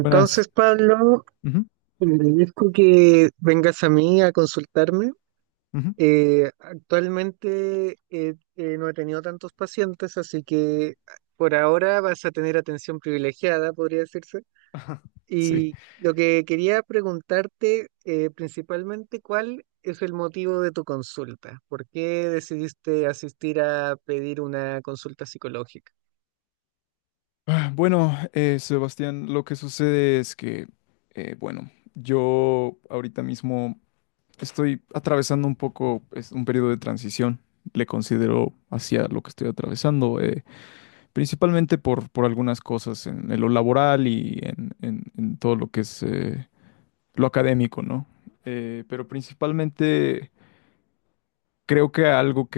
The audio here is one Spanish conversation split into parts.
Buenas. Pablo, Ujú, le agradezco que vengas a mí a consultarme. ujú. Actualmente, no he tenido tantos pacientes, así que por ahora vas a tener atención privilegiada, podría decirse. Sí. Y lo que quería preguntarte, principalmente, ¿cuál es el motivo de tu consulta? ¿Por qué decidiste asistir a pedir una consulta psicológica? Bueno, Sebastián, lo que sucede es que, eh, bueno, yo ahorita mismo estoy atravesando un poco es un periodo de transición, le considero hacia lo que estoy atravesando, principalmente por algunas cosas en lo laboral y en todo lo que es lo académico, ¿no? Pero principalmente creo que algo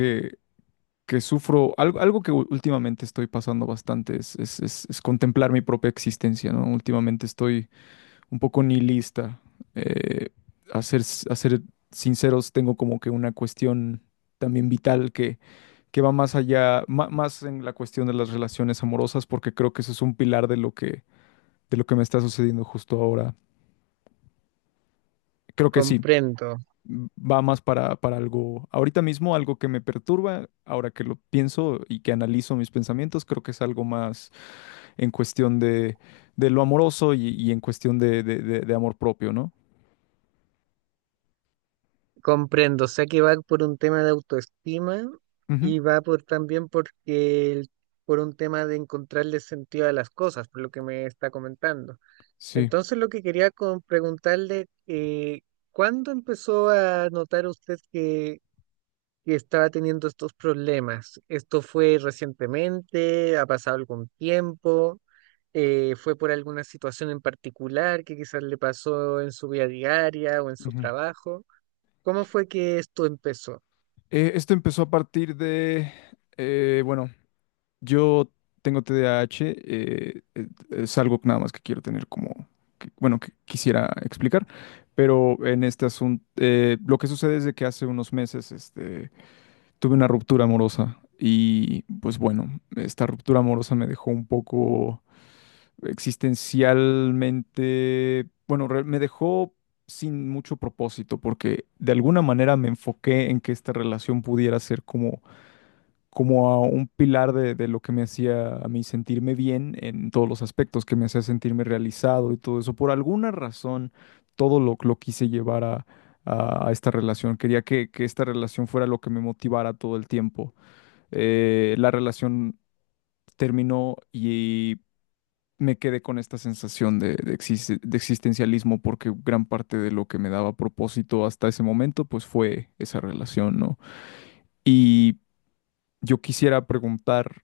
que sufro, algo que últimamente estoy pasando bastante es contemplar mi propia existencia, ¿no? Últimamente estoy un poco nihilista. eh, a ser sinceros, tengo como que una cuestión también vital que va más allá, más en la cuestión de las relaciones amorosas, porque creo que eso es un pilar de lo que me está sucediendo justo ahora. Creo que sí, Comprendo. va más para algo, ahorita mismo algo que me perturba, ahora que lo pienso y que analizo mis pensamientos, creo que es algo más en cuestión de lo amoroso y en cuestión de amor propio, ¿no? Comprendo, o sea que va por un tema de autoestima Ujú. y va por también por un tema de encontrarle sentido a las cosas, por lo que me está comentando. Sí. Entonces lo que quería preguntarle, ¿cuándo empezó a notar usted que estaba teniendo estos problemas? ¿Esto fue recientemente? ¿Ha pasado algún tiempo? ¿fue por alguna situación en particular que quizás le pasó en su vida diaria o en su Ujú. trabajo? ¿Cómo fue que esto empezó? Esto empezó a partir de, eh, bueno, yo tengo TDAH, es algo nada más que quiero tener como, que quisiera explicar, pero en este asunto, lo que sucede es de que hace unos meses, este... Tuve una ruptura amorosa y pues bueno, esta ruptura amorosa me dejó un poco existencialmente, bueno, me dejó sin mucho propósito porque de alguna manera me enfoqué en que esta relación pudiera ser como a un pilar de lo que me hacía a mí sentirme bien en todos los aspectos, que me hacía sentirme realizado y todo eso. Por alguna razón, todo lo quise llevar a esta relación. Quería que esta relación fuera lo que me motivara todo el tiempo. La relación terminó y me quedé con esta sensación de existencialismo porque gran parte de lo que me daba propósito hasta ese momento pues fue esa relación, ¿no? Y yo quisiera preguntar,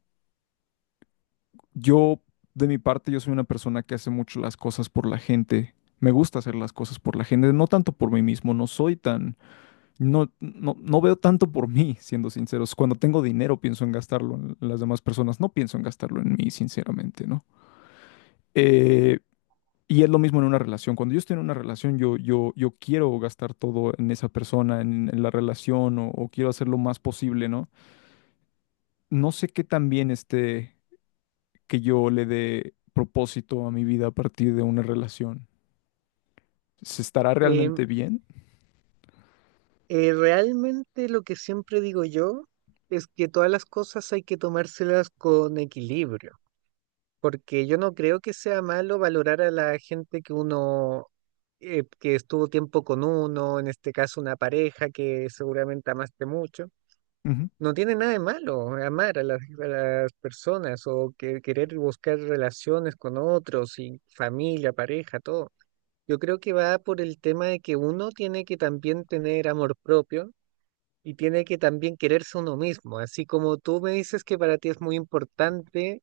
yo de mi parte yo soy una persona que hace mucho las cosas por la gente. Me gusta hacer las cosas por la gente, no tanto por mí mismo, no soy tan, no, no, no veo tanto por mí, siendo sinceros. Cuando tengo dinero pienso en gastarlo en las demás personas, no pienso en gastarlo en mí, sinceramente, ¿no? Eh, y es lo mismo en una relación. Cuando yo estoy en una relación, yo quiero gastar todo en esa persona, en la relación, o quiero hacer lo más posible, ¿no? No sé qué tan bien esté que yo le dé propósito a mi vida a partir de una relación. ¿Se estará Em, realmente bien? Realmente lo que siempre digo yo es que todas las cosas hay que tomárselas con equilibrio, porque yo no creo que sea malo valorar a la gente que uno, que estuvo tiempo con uno, en este caso una pareja que seguramente amaste mucho. Ujú. No tiene nada de malo amar a las personas o que, querer buscar relaciones con otros y familia, pareja, todo. Yo creo que va por el tema de que uno tiene que también tener amor propio y tiene que también quererse uno mismo. Así como tú me dices que para ti es muy importante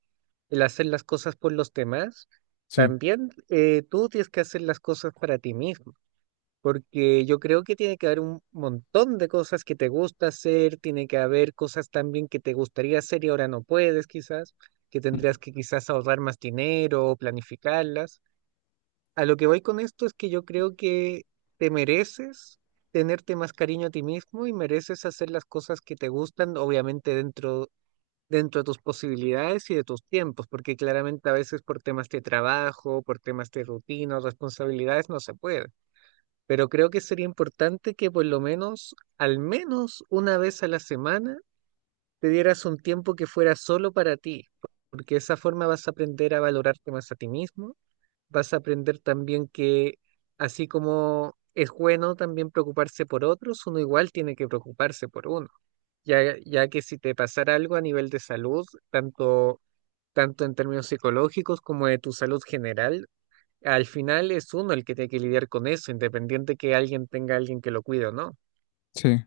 el hacer las cosas por los demás, Sí, también tú tienes que hacer las cosas para ti mismo. Porque yo creo que tiene que haber un montón de cosas que te gusta hacer, tiene que haber cosas también que te gustaría hacer y ahora no puedes quizás, que tendrías que quizás ahorrar más dinero o planificarlas. A lo que voy con esto es que yo creo que te mereces tenerte más cariño a ti mismo y mereces hacer las cosas que te gustan, obviamente dentro de tus posibilidades y de tus tiempos, porque claramente a veces por temas de trabajo, por temas de rutina, responsabilidades, no se puede. Pero creo que sería importante que por lo menos, al menos una vez a la semana, te dieras un tiempo que fuera solo para ti, porque de esa forma vas a aprender a valorarte más a ti mismo, vas a aprender también que así como es bueno también preocuparse por otros, uno igual tiene que preocuparse por uno, ya que si te pasara algo a nivel de salud, tanto, tanto en términos psicológicos como de tu salud general, al final es uno el que tiene que lidiar con eso, independiente que alguien tenga a alguien que lo cuide o no. sí.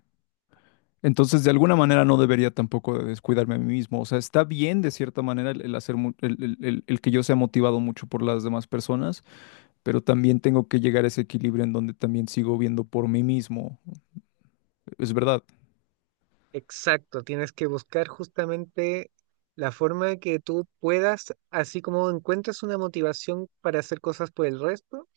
Entonces, de alguna manera no debería tampoco de descuidarme a mí mismo. O sea, está bien de cierta manera el hacer mu- el que yo sea motivado mucho por las demás personas, pero también tengo que llegar a ese equilibrio en donde también sigo viendo por mí mismo. Es verdad. Exacto, tienes que buscar justamente la forma de que tú puedas, así como encuentras una motivación para hacer cosas por el resto,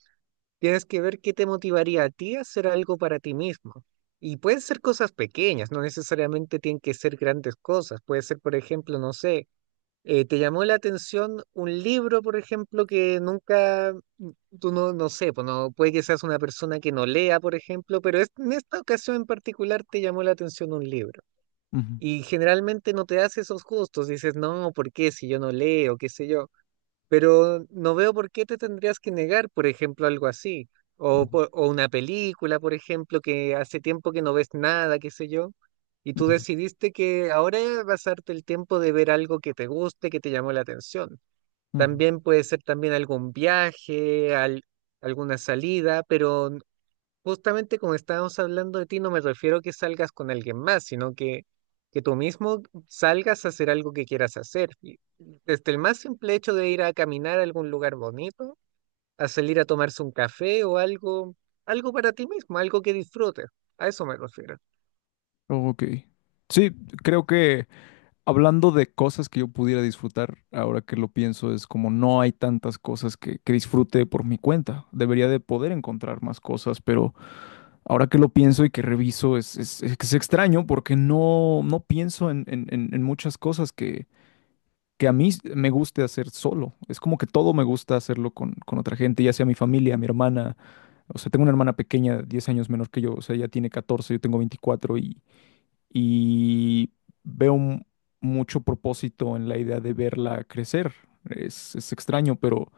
tienes que ver qué te motivaría a ti a hacer algo para ti mismo. Y pueden ser cosas pequeñas, no necesariamente tienen que ser grandes cosas. Puede ser, por ejemplo, no sé, te llamó la atención un libro, por ejemplo, que nunca, tú no, no sé, pues no, puede que seas una persona que no lea, por ejemplo, pero en esta ocasión en particular te llamó la atención un libro. Ujú, Y generalmente no te das esos gustos, dices, no, ¿por qué si yo no leo, qué sé yo? Pero no veo por qué te tendrías que negar, por ejemplo, algo así. O, ujú, o una película, por ejemplo, que hace tiempo que no ves nada, qué sé yo, y tú decidiste que ahora vas a darte el tiempo de ver algo que te guste, que te llamó la atención. ujú, También puede ser también algún viaje, alguna salida, pero justamente como estábamos hablando de ti, no me refiero a que salgas con alguien más, sino que tú mismo salgas a hacer algo que quieras hacer. Y desde el más simple hecho de ir a caminar a algún lugar bonito, a salir a tomarse un café o algo, algo para ti mismo, algo que disfrutes. A eso me refiero. ujú. Ok. Sí, creo que hablando de cosas que yo pudiera disfrutar, ahora que lo pienso, es como no hay tantas cosas que disfrute por mi cuenta. Debería de poder encontrar más cosas, pero ahora que lo pienso y que reviso, es extraño porque no pienso en muchas cosas que a mí me guste hacer solo. Es como que todo me gusta hacerlo con otra gente, ya sea mi familia, mi hermana. O sea, tengo una hermana pequeña, 10 años menor que yo, o sea, ella tiene 14, yo tengo 24, y veo mucho propósito en la idea de verla crecer. Es extraño, pero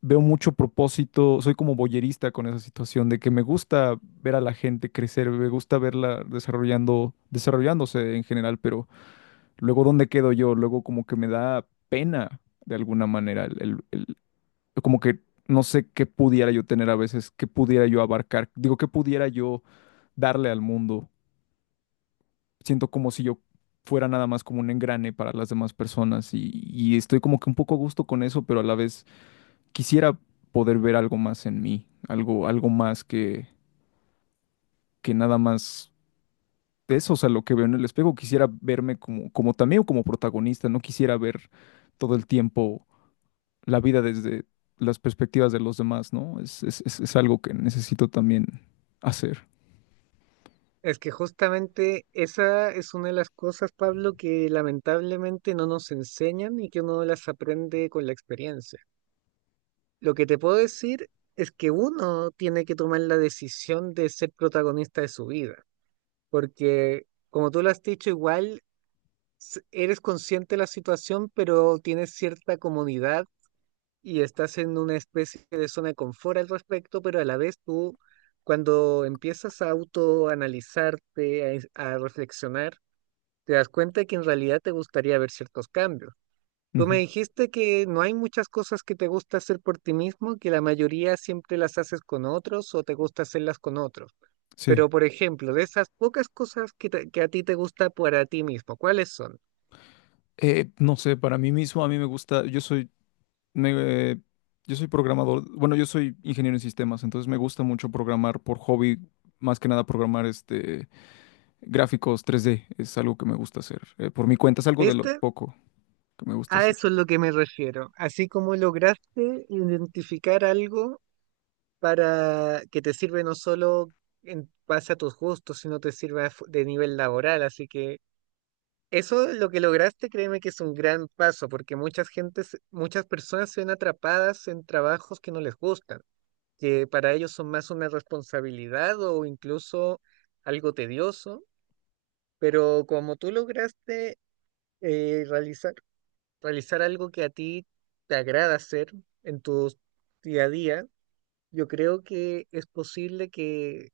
veo mucho propósito, soy como boyerista con esa situación de que me gusta ver a la gente crecer, me gusta verla desarrollando, desarrollándose en general, pero luego ¿dónde quedo yo? Luego como que me da pena de alguna manera, como que no sé qué pudiera yo tener a veces, qué pudiera yo abarcar, digo, qué pudiera yo darle al mundo. Siento como si yo fuera nada más como un engrane para las demás personas y estoy como que un poco a gusto con eso, pero a la vez quisiera poder ver algo más en mí, algo más que nada más de eso, o sea, lo que veo en el espejo, quisiera verme como también como protagonista, no quisiera ver todo el tiempo la vida desde las perspectivas de los demás, ¿no? Es algo que necesito también hacer. Es que justamente esa es una de las cosas, Pablo, que lamentablemente no nos enseñan y que uno las aprende con la experiencia. Lo que te puedo decir es que uno tiene que tomar la decisión de ser protagonista de su vida, porque como tú lo has dicho, igual eres consciente de la situación, pero tienes cierta comodidad y estás en una especie de zona de confort al respecto, pero a la vez tú, cuando empiezas a autoanalizarte, a reflexionar, te das cuenta que en realidad te gustaría ver ciertos cambios. Tú me Ujú. dijiste que no hay muchas cosas que te gusta hacer por ti mismo, que la mayoría siempre las haces con otros o te gusta hacerlas con otros. Sí. Pero, por ejemplo, de esas pocas cosas que, que a ti te gusta para ti mismo, ¿cuáles son? No sé, para mí mismo, a mí me gusta, me, eh, yo soy programador, bueno, yo soy ingeniero en sistemas, entonces me gusta mucho programar por hobby, más que nada programar gráficos 3D es algo que me gusta hacer. Por mi cuenta es algo de lo ¿Viste? poco que me gusta A hacer. eso es lo que me refiero. Así como lograste identificar algo para que te sirve no solo en base a tus gustos, sino te sirve a de nivel laboral. Así que eso lo que lograste, créeme que es un gran paso, porque muchas gentes, muchas personas se ven atrapadas en trabajos que no les gustan, que para ellos son más una responsabilidad o incluso algo tedioso, pero como tú lograste eh, realizar, realizar algo que a ti te agrada hacer en tu día a día, yo creo que es posible que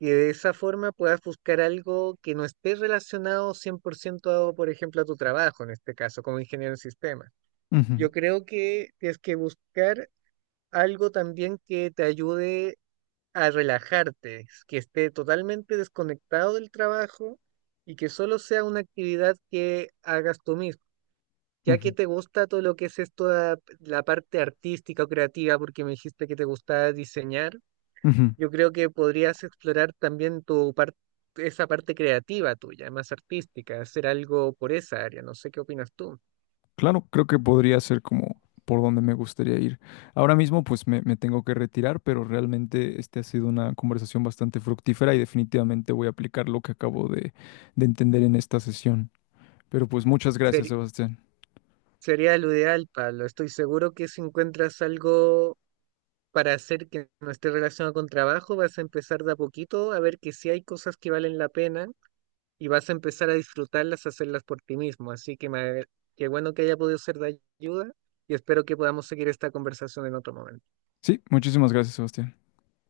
de esa forma puedas buscar algo que no esté relacionado 100% a, por ejemplo, a tu trabajo, en este caso, como ingeniero en sistemas. Ujú, Yo creo que tienes que buscar algo también que te ayude a relajarte, que esté totalmente desconectado del trabajo y que solo sea una actividad que hagas tú mismo. Ya que ujú, te gusta todo lo que es esto, la parte artística o creativa, porque me dijiste que te gustaba diseñar, ujú. yo creo que podrías explorar también tu parte, esa parte creativa tuya, más artística, hacer algo por esa área. No sé qué opinas tú. Claro, creo que podría ser como por donde me gustaría ir. Ahora mismo pues me tengo que retirar, pero realmente este ha sido una conversación bastante fructífera y definitivamente voy a aplicar lo que acabo de entender en esta sesión. Pero pues muchas gracias, Ser- Sebastián. Sería lo ideal, Pablo. Estoy seguro que si encuentras algo para hacer que no esté relacionado con trabajo, vas a empezar de a poquito a ver que sí hay cosas que valen la pena y vas a empezar a disfrutarlas, a hacerlas por ti mismo. Así que qué bueno que haya podido ser de ayuda y espero que podamos seguir esta conversación en otro momento. Sí, muchísimas gracias, Sebastián.